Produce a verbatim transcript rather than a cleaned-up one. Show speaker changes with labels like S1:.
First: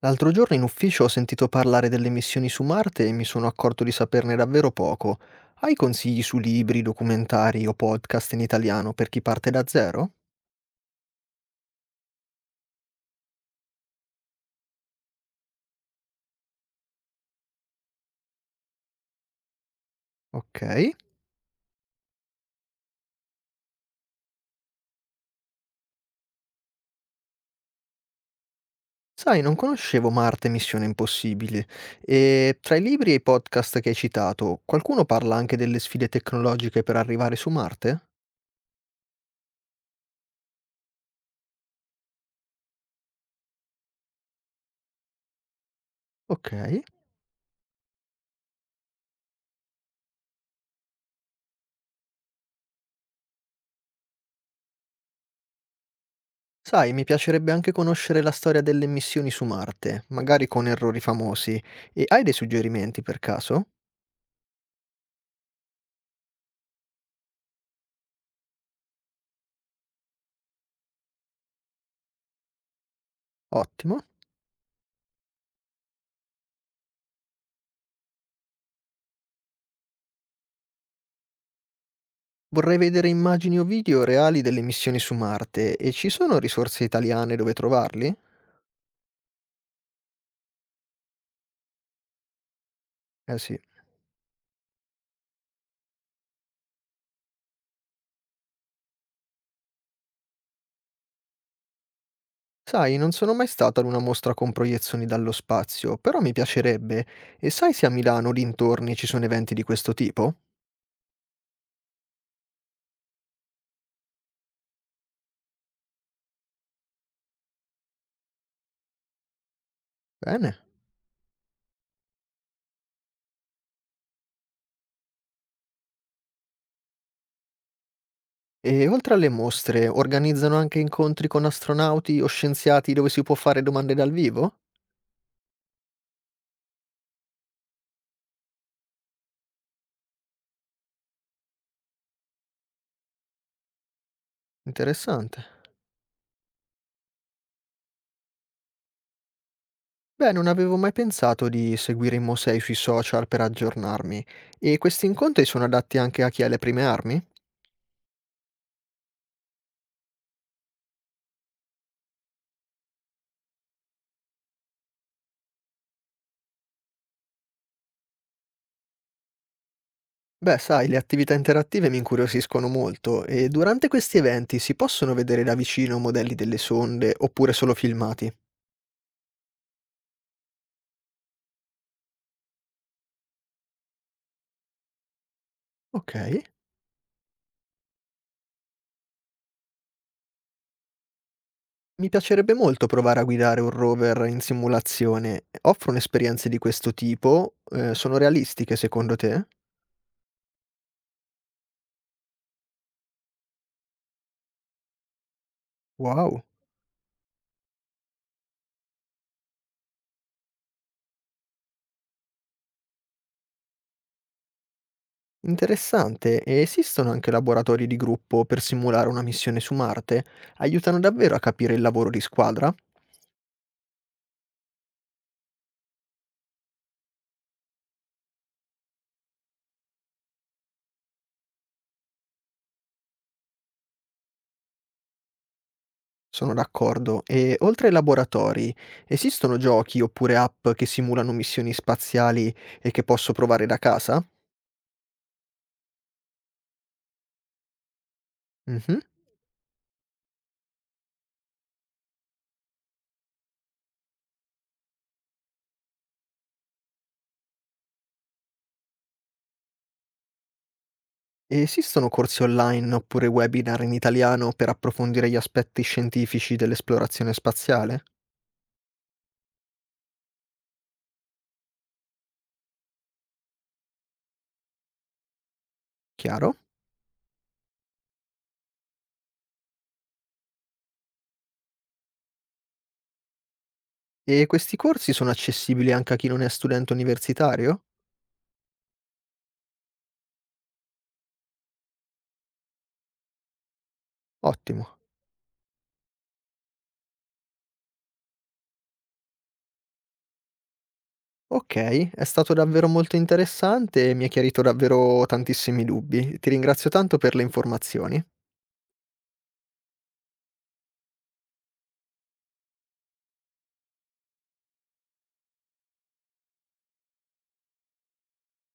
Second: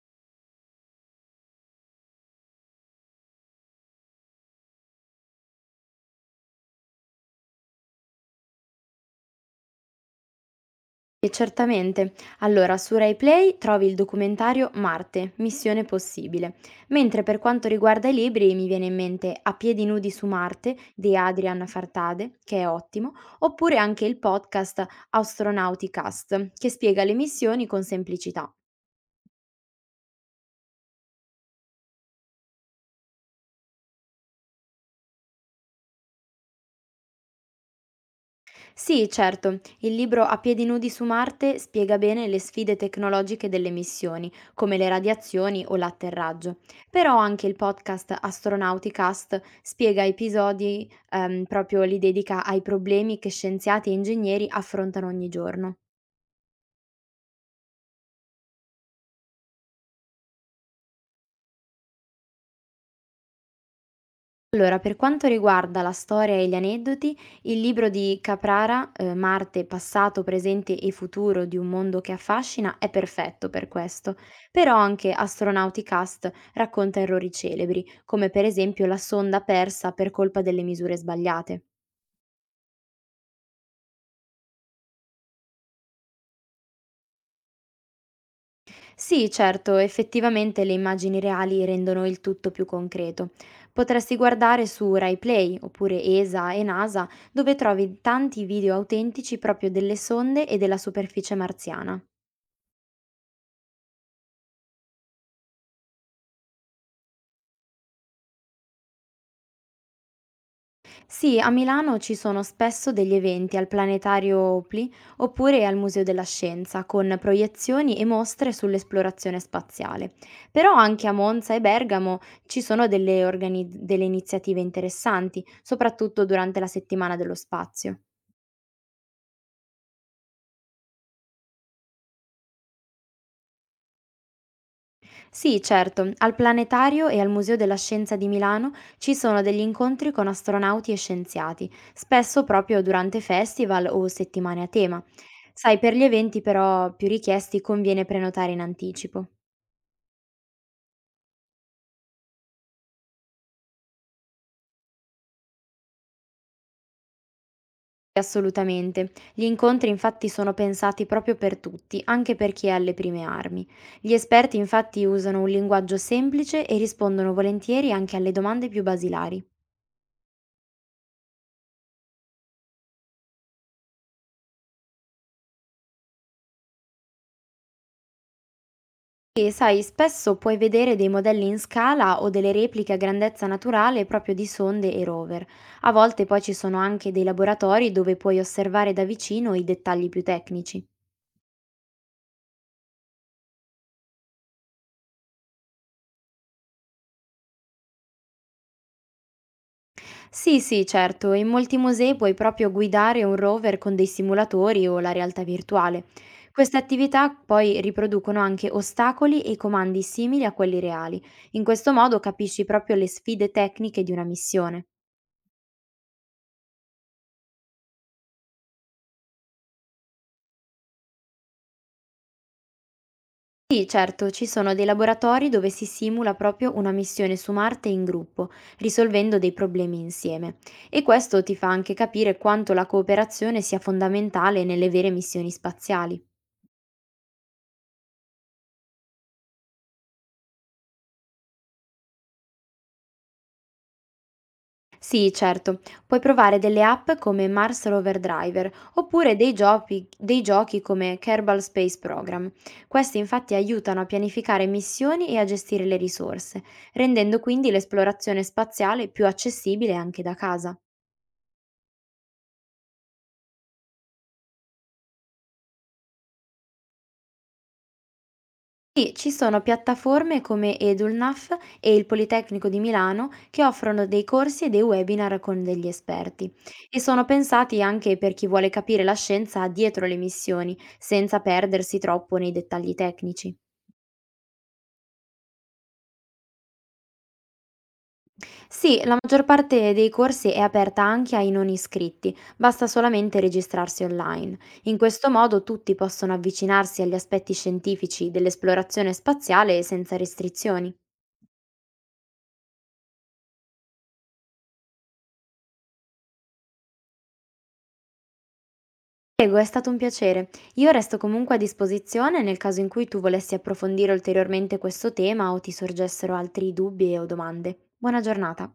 S1: L'altro giorno in ufficio ho sentito parlare delle missioni su Marte e mi sono accorto di saperne davvero poco. Hai consigli su libri, documentari o podcast in italiano per chi parte da zero?
S2: E certamente. Allora, su RaiPlay trovi il documentario Marte, Missione possibile, mentre per quanto riguarda i libri mi viene in mente A piedi nudi su
S1: Ok.
S2: Marte di Adrian Fartade, che è ottimo, oppure anche il podcast Astronauticast, che spiega le missioni con semplicità.
S1: Sai, non conoscevo Marte e Missione Impossibile. E tra i libri e i podcast che hai citato, qualcuno parla anche delle sfide tecnologiche per arrivare su Marte?
S2: Sì, certo, il libro A piedi nudi su Marte spiega bene le sfide tecnologiche delle missioni, come le radiazioni o
S1: Ok.
S2: l'atterraggio. Però anche il podcast Astronauticast spiega episodi ehm, proprio li dedica ai problemi che scienziati e ingegneri affrontano ogni giorno.
S1: Sai, mi piacerebbe anche conoscere la storia delle missioni su Marte, magari con errori famosi. E hai dei suggerimenti per caso?
S2: Allora, per quanto riguarda la storia e gli aneddoti, il libro di Caprara, eh, Marte, passato, presente e futuro di un mondo che affascina, è perfetto per
S1: Ottimo.
S2: questo. Però anche Astronauticast racconta errori celebri, come per esempio la sonda persa per colpa delle misure sbagliate.
S1: Vorrei vedere immagini o video reali delle missioni su Marte e ci sono risorse italiane dove trovarli?
S2: Sì, certo, effettivamente le immagini reali rendono il tutto più concreto.
S1: Eh sì.
S2: Potresti guardare su RaiPlay oppure E S A e N A S A, dove trovi tanti video autentici proprio delle sonde e della superficie marziana.
S1: Sai, non sono mai stato ad una mostra con proiezioni dallo spazio, però mi piacerebbe. E sai se a Milano o dintorni ci sono eventi di questo tipo?
S2: Sì, a Milano ci sono spesso degli eventi al Planetario Opli oppure al Museo della Scienza con proiezioni e mostre sull'esplorazione spaziale.
S1: Bene.
S2: Però anche a Monza e Bergamo ci sono delle, organi- delle iniziative interessanti, soprattutto durante la settimana dello spazio.
S1: E oltre alle mostre, organizzano anche incontri con astronauti o scienziati dove si può fare domande dal vivo?
S2: Sì, certo, al Planetario e al Museo della Scienza di Milano ci sono degli incontri con astronauti e scienziati, spesso proprio durante festival o settimane a tema.
S1: Interessante.
S2: Sai, per gli eventi però più richiesti conviene prenotare in anticipo.
S1: Beh, non avevo mai pensato di seguire i musei sui social per aggiornarmi. E questi incontri sono adatti anche a chi ha le prime armi?
S2: Assolutamente. Gli incontri infatti sono pensati proprio per tutti, anche per chi è alle prime armi. Gli esperti infatti usano un linguaggio semplice e rispondono volentieri anche alle domande più basilari.
S1: Beh, sai, le attività interattive mi incuriosiscono molto e durante questi eventi si possono vedere da vicino modelli delle sonde oppure solo filmati?
S2: E sai, spesso puoi vedere dei modelli in scala o delle repliche a grandezza naturale proprio di sonde e rover. A
S1: Ok.
S2: volte poi ci sono anche dei laboratori dove puoi osservare da vicino i dettagli più tecnici.
S1: Mi piacerebbe molto provare a guidare un rover in simulazione. Offrono esperienze di questo tipo? Eh, sono realistiche secondo te?
S2: Sì, sì, certo, in molti musei puoi proprio guidare un rover con dei simulatori o la realtà virtuale.
S1: Wow,
S2: Queste attività poi riproducono anche ostacoli e comandi simili a quelli reali. In questo modo capisci proprio le sfide tecniche di una missione.
S1: interessante. E esistono anche laboratori di gruppo per simulare una missione su Marte? Aiutano davvero a capire il lavoro di squadra?
S2: Sì, certo, ci sono dei laboratori dove si simula proprio una missione su Marte in gruppo, risolvendo dei problemi insieme. E questo ti fa anche capire quanto la cooperazione sia fondamentale nelle vere missioni spaziali.
S1: Sono d'accordo. E oltre ai laboratori, esistono giochi oppure app che simulano missioni spaziali e che posso provare da casa?
S2: Sì, certo, puoi provare delle app come Mars Rover Driver
S1: Mhm.
S2: oppure dei giochi, dei giochi come Kerbal Space Program. Questi infatti aiutano a pianificare missioni e a gestire le risorse, rendendo quindi l'esplorazione spaziale più accessibile anche da casa.
S1: E esistono corsi online oppure webinar in italiano per approfondire gli aspetti scientifici dell'esplorazione spaziale?
S2: Sì, ci sono piattaforme come Edulnaf e il Politecnico di Milano che offrono dei corsi e dei webinar con degli
S1: Chiaro.
S2: esperti e sono pensati anche per chi vuole capire la scienza dietro le missioni, senza perdersi troppo nei dettagli tecnici.
S1: E questi corsi sono accessibili anche a chi non è studente universitario?
S2: Sì, la maggior parte dei corsi è aperta anche ai non iscritti, basta solamente registrarsi online.
S1: Ottimo.
S2: In questo modo tutti possono avvicinarsi agli aspetti scientifici dell'esplorazione spaziale senza restrizioni.
S1: Ok, è stato davvero molto interessante e mi ha chiarito davvero tantissimi dubbi. Ti ringrazio tanto per le informazioni.
S2: Prego, è stato un piacere. Io resto comunque a disposizione nel caso in cui tu volessi approfondire ulteriormente questo tema o ti sorgessero altri dubbi o domande. Buona giornata.